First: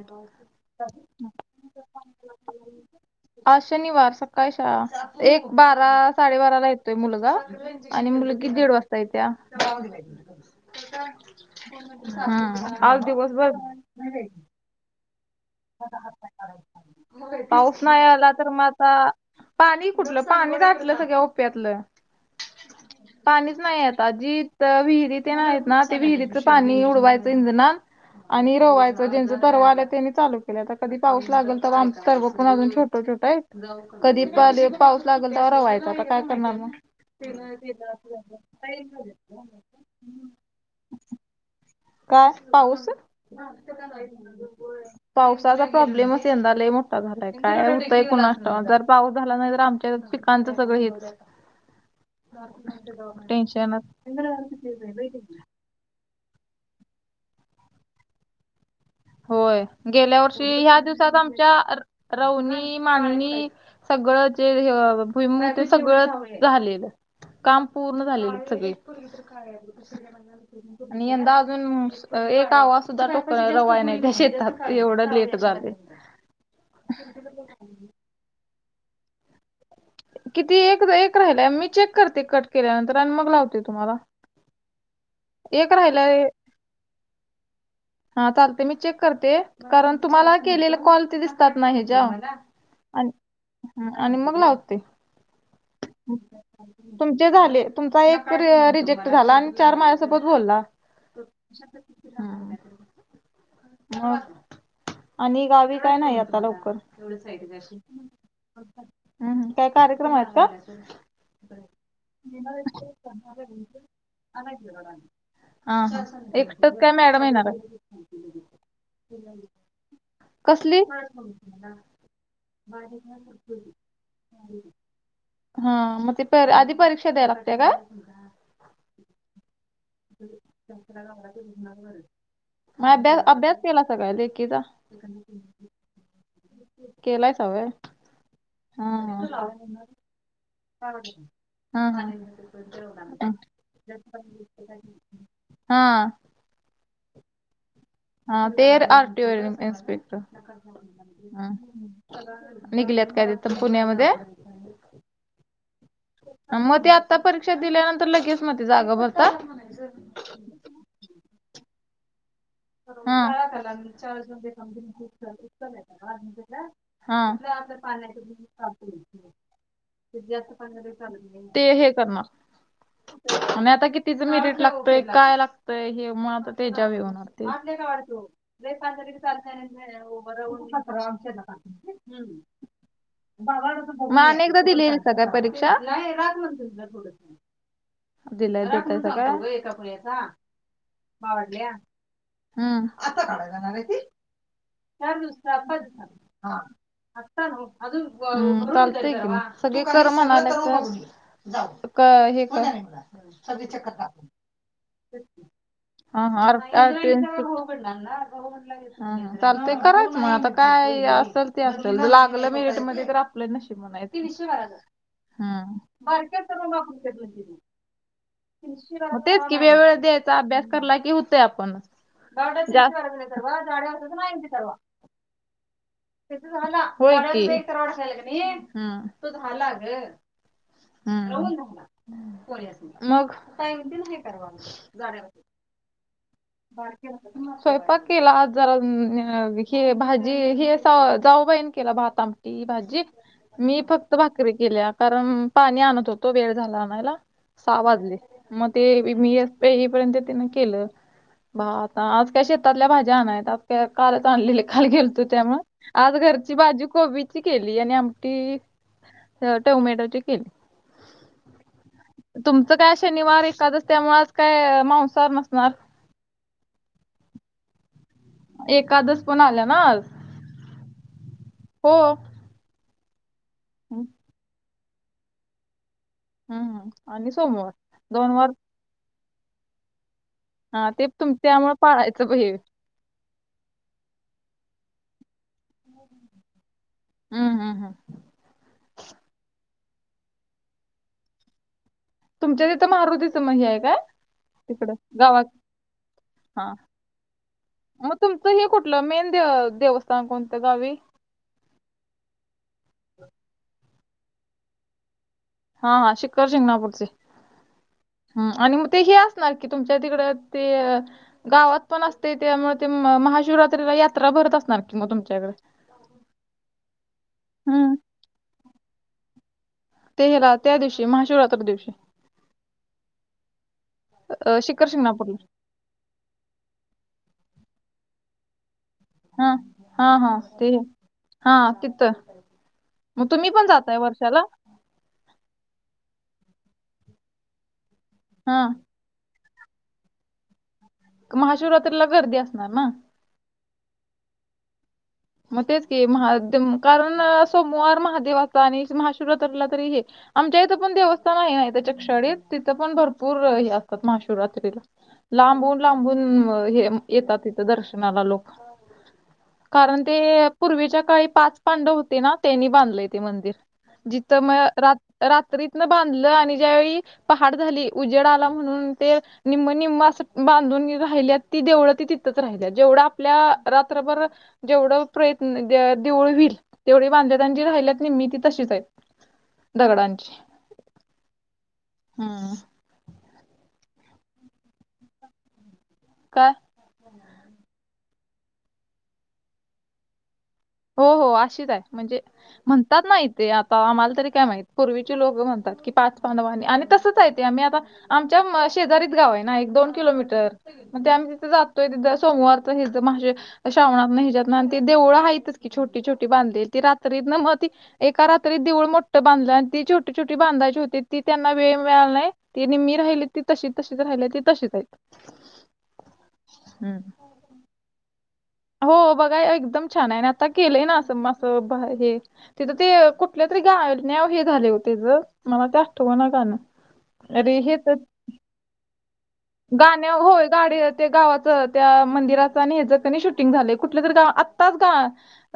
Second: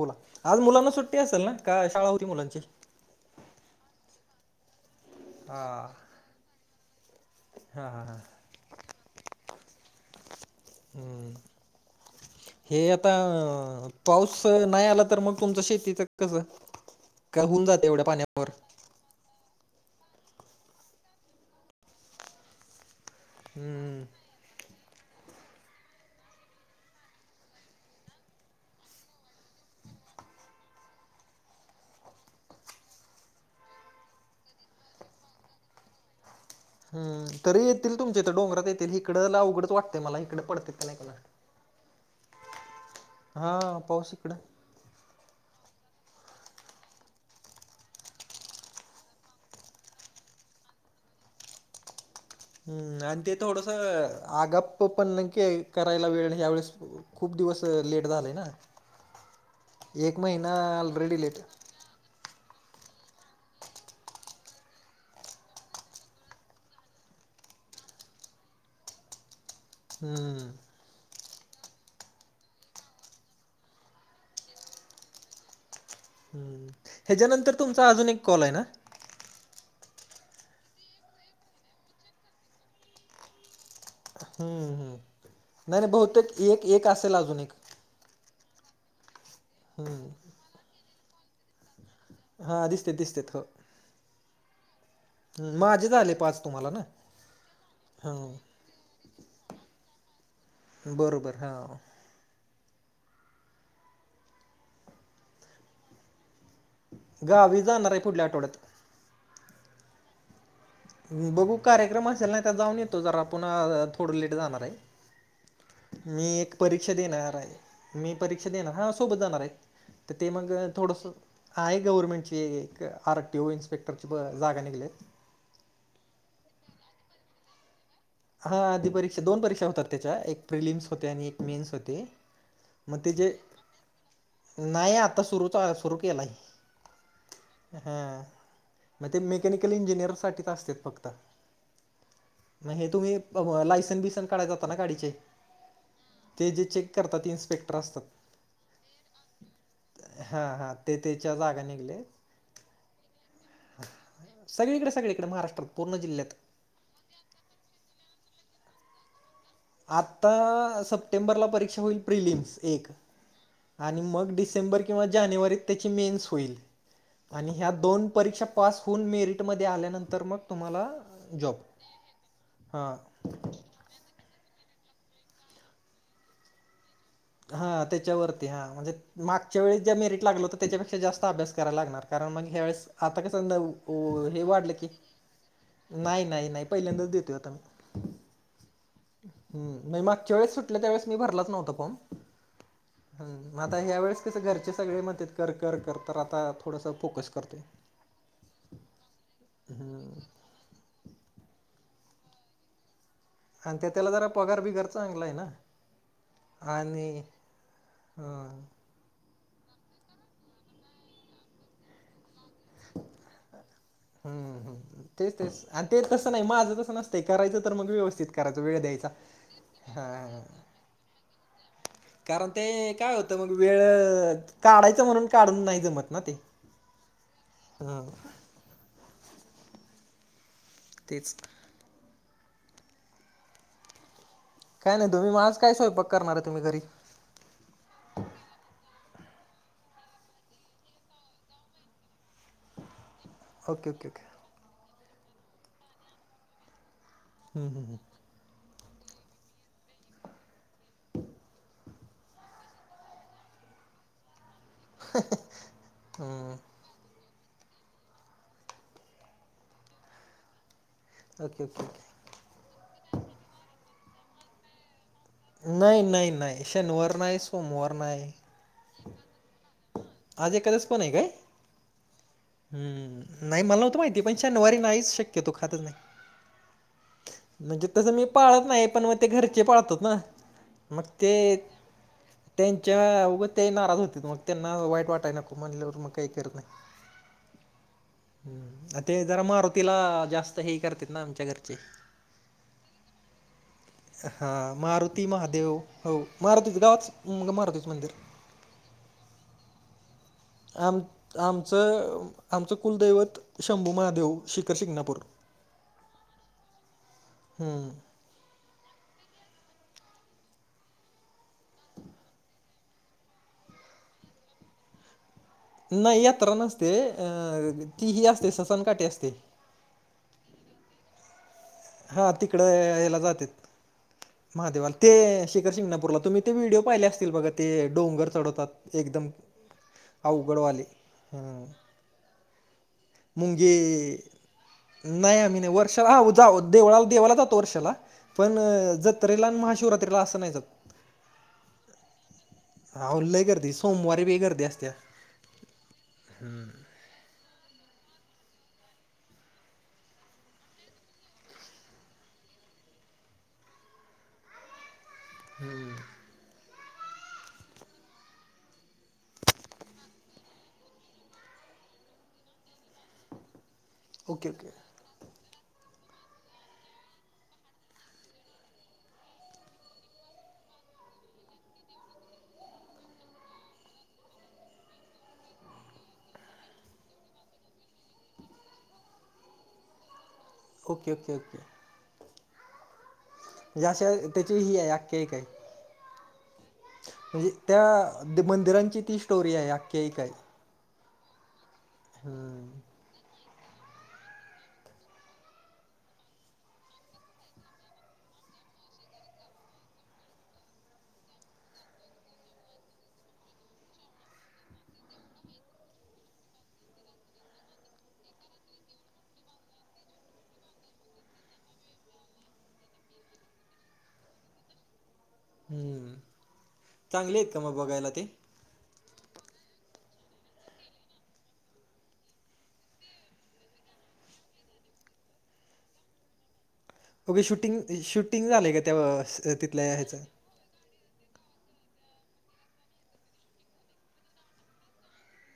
बोला. आज मुलांना सुट्टी असेल ना, का शाळा होती मुलांची? आज शनिवार सकाळी शाळा. एक हा बारा साडेबाराला येतोय मुलगा. हा हा आणि हा मुलगी दीड वाजता येत्या. हम्म हम्म हे आज आता दिवसभर अ, पाऊस नाही आला तर मग तुमचं शेतीच कसं, काय होऊन जातं एवढ्या पाण्यावर? अं पाणी कुठलं पाणीच आटलं सगळं ओप्यातलं. पाणीच नाही हम्म आता जी विहिरी ते आहेत ना ते विहिरीच पाणी उडवायचं इंजनात. आणि रोवायचं ज्यांचं तरवा आलं तेनी चालू आता कधी पाऊस लागल, तेव्हा आमच तरव पण अजून छोटं छोटं आहेत. कधी पाऊस लागेल तवा रवायचां आता काय करणार मग. हम्म तरी येतील तुमच्या इथं तर डोंगरात येतील इकडं ला अवघडच वाटते मला इकडे पडते का नाही कुणास ठा- काय पाऊस? हा पाऊस इकडं. होय पावसाचा प्रॉब्लेमच यंदा लय मोठा झालाय काय होतं कोणास ठाऊक जर पाऊस झाला नाही तर आमच्या आमचं सगळं हेच. हम्म आणि ते थोडस टेन्शनच आगाप पण के करायला वेळ ह्यावेेळेस खूप दिवस लेट झालं आहे ना. होय एक गेल्या महिना वर्षी ह्या दिवसात ऑलरेडी लेट आमच्या रवनी, मांगणी सगळं जे हे भुईमूग ते सगळं झालेलं आहे. काम पूर्ण झाले सगळी हम्म आणि यंदा अजून एक आवा सुद्धा रवाय नाही. शेतात एवढं लेट झाले. हम्म ह्याच्यानंतर तुमचा अजून एक कॉल आहे ना. किती एक एक राहिलाय मी चेक करते. कट केल्यानंतर आणि मग लावते तुम्हाला. हम्म हम्म एक नाही नाही राहिलाय बहुतेक एक एक असेल अजून एक हा चालते मी चेक करते हम्म. कारण तुम्हाला केलेले कॉल ते दिसतात ना हच्यावर. हा दिसतेत दिसतेत ह ह आणि मग लावते. माझे झाले पाच तुम्हाला ना तुमचे झाले तुमचा हा एक रिजेक्ट झाला आणि चार माझ्यासोबत बोलला बरोबर हा. हमं मग आणि गावी काय नाही आता लवकर. गावी जाणार आहे पुढल्या आठवड्यात. काय कार्यक्रम आहेत काय? बघू कार्यक्रम असेल नाही तर जाऊन येतो, जरा पुन्हा थोडं लेट जाणार आहे. हा हा. मी एक एकटंच काय परीक्षा मॅडम देणार येणार आहे. मी परीक्षा देणार हा सोबत जाणार आहे. तर ते मग कसली थोडसं आहे गव्हर्नमेंटची एक आर टी ओ इन्स्पेक्टरची ब जागा निघलेत हा म ते प आधी परीक्षा द्यायला लागते काय? हा आधी परीक्षा दोन परीक्षा होतात त्याच्या एक प्रिलिम्स होते आणि एक मेन्स होते. मग अभ्यास तिचे अभ्यास केला सगळ्या लेखीचा नाही आता सुरूच सुरू केलाय. केलायच होय हम् निरसाठीच असत्यात हा ह हे तुम्ही लायसन बिसन काढायला जाता ना गाडीचे. हा ते जे चेक करतात ते इन्स्पेक्टर असतात. हा ते आरटीओ इन्स्पेक्टर हां हां ते त्याच्या जागा निघले निघल्यात काय तिथ सगळीकडे सगळीकडे महाराष्ट्रात पूर्ण जिल्ह्यात. मग ते आत्ता परीक्षा दिल्यानंतर लगेच मग ते जागा भरता. आता सप्टेंबरला परीक्षा होईल प्रिलिम्स. एक हा आणि मग डिसेंबर किंवा जानेवारीत त्याची मेन्स होईल. हा आणि ह्या दोन परीक्षा पास होऊन मेरिट मध्ये आल्यानंतर मग तुम्हाला ते हे करणार हा आणि आता कितीच मेरिट लागतय काय लागतय हे मग आता त्याच्यावर हे होणार. चांले हा काय वाटतो त्याच्यावरती हा वे पां म्हणजे तरी मागच्या वेळेस ज्या चालत मेरिट बर लागलं होतं उर त्याच्यापेक्षा जास्त अभ्यास करायला लागणार कारण मग ह्यावेेळेस आता कसं म न हे अनी एकदा वाढलं की दिलेलीसा का काय परीक्षा नाही नाही नाही पहिल्यांदाच देतोय आता मी दिला दटच काय म्हणजे एका मागच्या वेळेस सुटलं त्यावेळेस मी भरलाच बावडल्या नव्हता फॉर्म हम् आता काढाय हम्म मग आता जाणार ती ह्या वेळेस कसं घरचे सगळे चार म्हणतात दिवस कर कर कर तर आता थोडंसं फोकस आता करतोय नव्ह ह चालतंय की मग सगळे कर म्हणाले तर का हे कर आणि त्या त्याला जरा पगार बिगार चांगला आहे ना हा हार आणि ह चाल ते करायचं मग आता काय असल लागलं मिरिट मध्ये तर आपल नशीब म्हणाय तेच हम्म तेच आणि ते तसं नाही बारक्याच करून माझं तसं नसतंय करायचं तर मग व्यवस्थित करायचं वेळ द्यायचा म तेच की वेळवेगळ द्यायचा हा अभ्यास ठरला की होतय आपणच कारण ते काय होतं मग वेळ काढायचं म्हणून काढून नाही जमत ना ते होय की झाडावरच एक हा तरवड की नाही तो झाला ग तेच राहून झाला मग काय नाही तुम्ही म आज काय स्वयंपाक करणार आहे तुम्ही घरी हम्म स्वयंपाक केला जरा हे भाजी हे जाऊबाईण केला भात आमटी ती भाजीत मी ओके ओके फक्त ओके भाकरी केल्या कारण पाणी आणत होतो वेळ झाला आणायला सहा वाजले म ते मी असते येईपर्यंत तीन के केलं बा आता आज का शेतातल्या भाज्या आणाय त्यात काय कालच आणलेले खाली गेलतो त्या मूळ आज घरची हम्म भाजी कोबी ची केली आणि आमटी टोमॅटोची केली ओके, ओके, ओके तुमचं काय शनिवार एकादश त्यामुळे आज काय मांसाहार नस नाही, नाही, नाही शनिवार नाही सोमवार नाही एकादश पण आल्या ना आज आज एकादश पण आहे काय हो हम्म नाही मला नव्हत माहिती पण शनिवारी नाहीच शक्यतो खातच नाही हं. आणि सोमवार. म्हणजे तसं मी वार पाळत नाही पण म ते घरचे पाळतात ना हा ते तुम त्यामुळे पाळायचं ब हे च्या उगं ते नाराज होत्यात मग त्यांना वाईट वाटाय नको म्हणल्यावर मग काही करत नाही ह, ह, ह हम्म ते जरा मारुतीला जास्त हे करते ना आमच्या घरचे तुमच्या त इथं मारुतीचं म्हणजे आहे काय हा तिकडं मारुती गावात महादेव हो ह मारुतीच गावात मारुतीच मंदिर म तुमचं हे कुठलं मेन दे देवस्थ ता कोणत गाव आम आमचं आमचं कुलदैवत शंभू महादेव शिखर शिंगणापूर हा, हा शिखर शिंगणापूरचे हम्म हम्म आणि म ते हे असणार कि तुमच्या तिकड ते गावात पण असते ते त्यामुळे ते महाशिवरात्रीला यात्रा भरत असणार कि म तुमच्याइकड नाही यात्र नसते अ हं. तीही असते ससनकाठीे असते ते ह्यला त्या दिवशी महाशिवरात्र दिवशी हा तिकड ह्याला जातेत अ, शिखर महादेवाला ते शिंगणापूरला. शिक शिंगणापूरला तुम्ही ते व्हिडिओ पाहिले असतील बघ ते डोंगर चढवतात एकदम हां. हां, हां. ते आवगडवाले ह हां, तिथं. मग तुम्ही पण मुंगे जाताय वर्षाला? नाही आम्ही नाही वर्षाला हा जाऊ देळाला देवाला जातो वर्षाला पण हां. जत त्रेला आन महाशिवरात्रीला असं नाही जात महाशिवरात्रीला गर्दी असणार ना. आहो लय गर्दी सोमवारी पे हे कर असते अस. मेज क महादम कारण सोमवार महादेवाचा आणि महाशुरातरला तरी हे आमच्या इथं पण देवस्थ नाही नाही त्याच्या क्षळेत तिथं पण भरपूर हे असतात महाशिवरात्रीला. लांबून लांबून हे येतात तथं दर्शनाला लोक कारण ते पूर्वीच्या काळी पाच पांडव होते ना त्यांनी बांधलेय ते मंदिर जिथ ओके म ओके रात्रीतन बांधलं आणि ज्यावेळी पहाड झाली उजेड आला म्हणून ते निम्म निम्म असं बांधून राहिली ती देवढं ती तिथंच राहिली जेवढं आपल्या रात्रभर जेवढं प्रयत्न देवळ होईल तेवढी वांल्याांजी राहिल्यात निती तशीच आहे. दगडांची. Okay okay okay. हा. जेशा त्याची ही आहे केक आहे. का? म्हणजे त्या मंदिरांची ती स्टोरी आहे आख्ख्या ह काही हो हो अशीच आहे म्हणजे हम्म म्हणतात नाहीत. ते आता आम्हाला तरी काय माहित पूर्वीचे लोक म्हणतात की पाच पानवानी आणि तसंच आहे ते आम्ही आता आमच्या शेजारीत गाव आहे ना एक दोन किलोमीटर मग ते आम्ही तिथे जातोय ति सोमवारचि माझे श्राणात नाही हिजात नाही आणि ते देळं आहेतच. की छोटी छोटी बांधेल ती रात्री ना मग ती एका रात्री देवऊळ मोठं बांधलं आणि ती छोटी छोटी बांधायची होती ती त्यांना वेळ मिळाला नाही. तने मी राहिली ती तशीच तशीच राहिली ती तशीच आहेत. हम्म चांगले आहेत का मग बघायला ते हो बघा एकदम छान आहे आणि आता केलंय ना असं मं हे. तिथं ते कुठल्या तरी गाय नव हे झाले होतेच मला ते आठव ना गाणं. ओगे अरे हे शूटिंग तर शूटिंग झालेय का तेव गाण्या होय. गाडी ते गावाचं त्या मंदिराच आणि ह ज त्यांनी शूटिंग झालं कुठले तरी गाव आत्ताच ग.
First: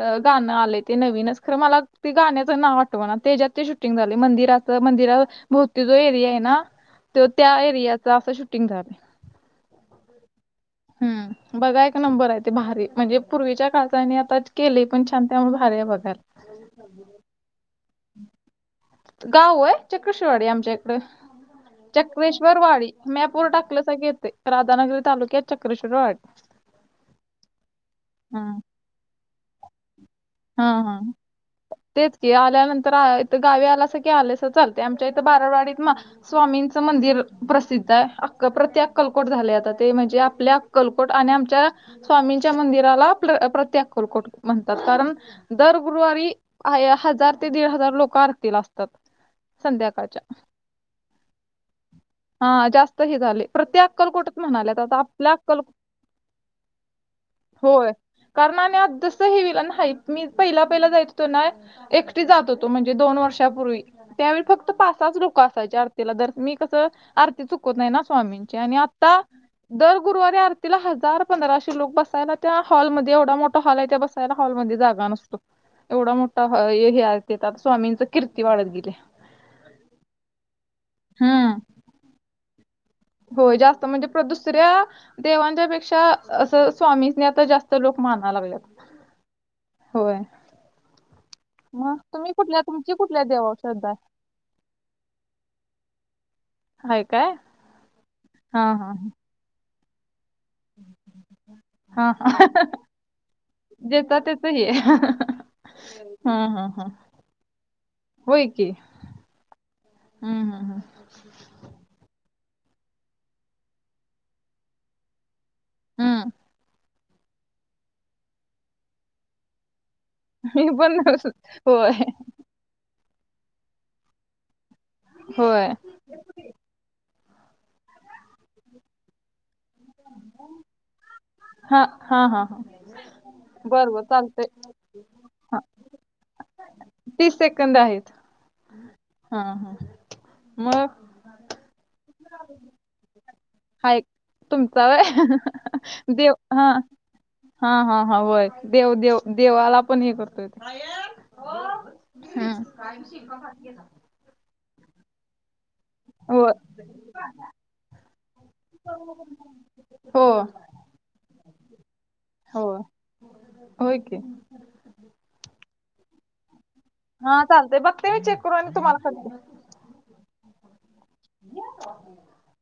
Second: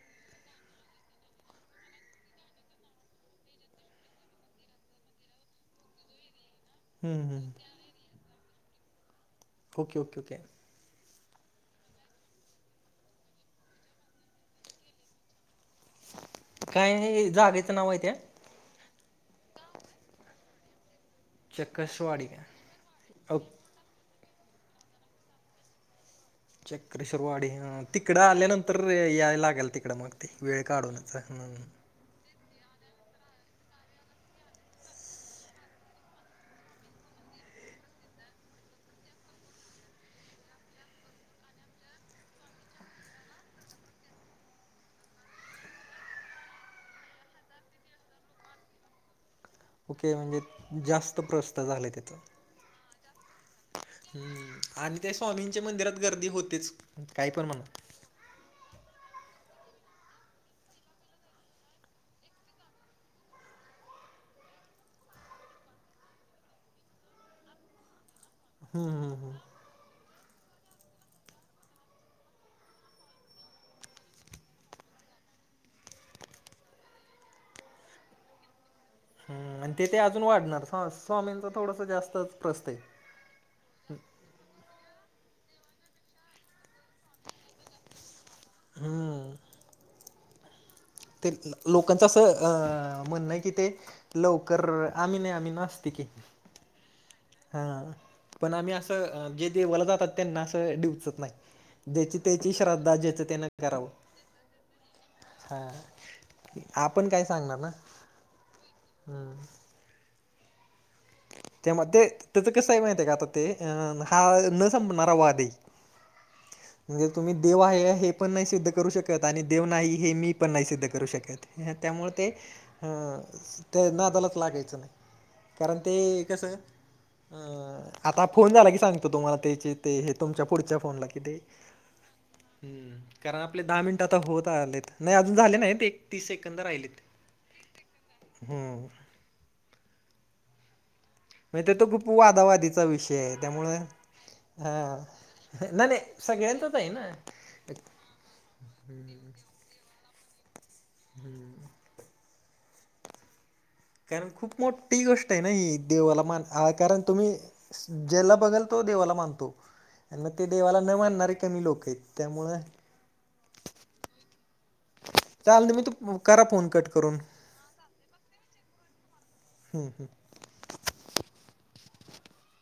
अ गाणं आले ते नवीनच खरं मला ते गाण्याच ना आटवं ना त्याच्यात तेट मंदिर मंदिर भोवती तो एरी आहे ना. हम्म त त्या हम्म एरियाचा असं शूटिंग झालं. Okay okay okay. हम् बघा एक नंबर आहे ते भारी म्हणजे पूर्वीच्या काळचाने आता केले पण छानतमुळे भारी आहे बघा. काय जागेचं नाव आहे ते गाव आहे चक्रशवाडी आमचे चकसवाडी का चक्रेश्वर वाडी मॅप ओके वर टाकलं येते. राधानगरी तालुक्यात चक्रेश्वरवाडी चक्रेश्वरवाडी ह तिकडं हा आल्यानंतर याय लागेल तिकडं मग ते वेळ हा हा काढूनच. तेच की आल्यानंतर इथ गावी आलास की आलेस चालते आमच्या इथ बारावाडीत. स्वामींचं मंदिर प्रसिद्ध आहे अ प्रत्ये कलकोट झाले आता ते म्हणजे आपल्या कलकोट आणि आमच्या स्वामींच्या मंदिराला प्रत्येक कलकोट म्हणतात कारण दर गुरुवारी हजार ते दीड हजार लोक आरतील असतात. ओके संध्याकाळच्या म्हणजे जास्त प्रस्त झाले त्याचा हा जास्त हे झाले. प्रत्ये अक्कलकोटत म्हणाल्यात आता आणि त्या आपल्या अक्कलो स्वामींच्या मंदिरात गर्दी होतेच काही पण म्हणा होय. कारण आणि आस हेईल नाही मी पहिला पहिला जायच हो तो ना. एकटी जात होतो म्हणजे दोन वर्षापूर्वी त्यावेळी फक्त पासाच लोक असायच्या आरतीला जर मी कसं आरती चुकत नाही ना स्वामी च्यानी हम्म हम्म आत्ता हम्म दर गुरुवारी आरतीला हजार पंधराशे लोक बसायला त्या हॉलमध्ये एवढा मोठा हॉल आहे त्या बसायला हॉलमध्ये जा रान असतो एवढा मोठा हा ए हे आहे ते तर आता स्वामींचा कीर्ती वाढत गेले. हम्म आणि ते ते अजून वाढणार फास स्वामींचा हम्म थोडसा जास्त प्रस्त आहे. होय जास्त म्हणजे प्र दुसऱ्या देवांच्या पेक्षा असं स्वामीसनी आता जास्त लोकं माना लागलयात. हम्म. होय ते मग लोकांचं असं तुम्ही अ कुठल्या तुमची कुठल्या म्हणणं आहे की देवावर ते श्रद्धा आहे? लवकर आम्ही नाही आम्ही नास्तिक आहे. हाय काय? हा पण हा आम्ही हा असं जे देवाला जातात त्यांना असं डीवचत नाही. हा ज्याची हा. त्याची श्रद्धा ज्याच त्यानं करावं ज्याचा त्याच हे हा. हं हं हं. आपण काय सांगणार ना हम्म. हम्म हम्म हा हा. त्या म ते त्याच कसं आहे माहिती आहे का आता ते अं हा न संपणारा वादे हम्म. म्हणजे तुम्ही देव आहे हे पण नाही सिद्ध करू शकत आणि देव नाही हे मी पण नाही सिद्ध करू शकत होय त्यामुळे ते हा ते नादालाच लागायचं नाही होय. कारण ते कसं आता फोन झाला की सांगतो तुम्हाला त्याचे ते हे तुमच्या पुढच्या फोनला कि ते हा हा हा हा. हम्म कारण आपले दहा बर बर मिनिटं आता चालतंय. होत आलेत नाही अजून झाले हा. नाही ते. तीस सेकंद राहिले. तीस सेकंद आहेत हा हा हा मग. माहिते तो ग्रूप वादावादीचा विषय आहे त्यामुळं हाय तुमचा हा नाही नाही देव हा. सगळ्यांचाच आहे ना हा हा हा वय देव देव देवाला आपण हे करतोयत. हम्म. हम्म. कारण खूप मोठी गोष्ट आहे ना ही. देवाला मान होय आय कारण तुम्ही ज्याला बघाल तो देवाला मानतो हो आणि म ते देवाला उना मानणारे कमी लोकं आहेत त्यामुळे हो होय की. चाललं ना मी तू म करा फोन कट करून. हा चालते बघते मी चेक करून तुम्हाला करते. हम्म हम्म. [inaudible]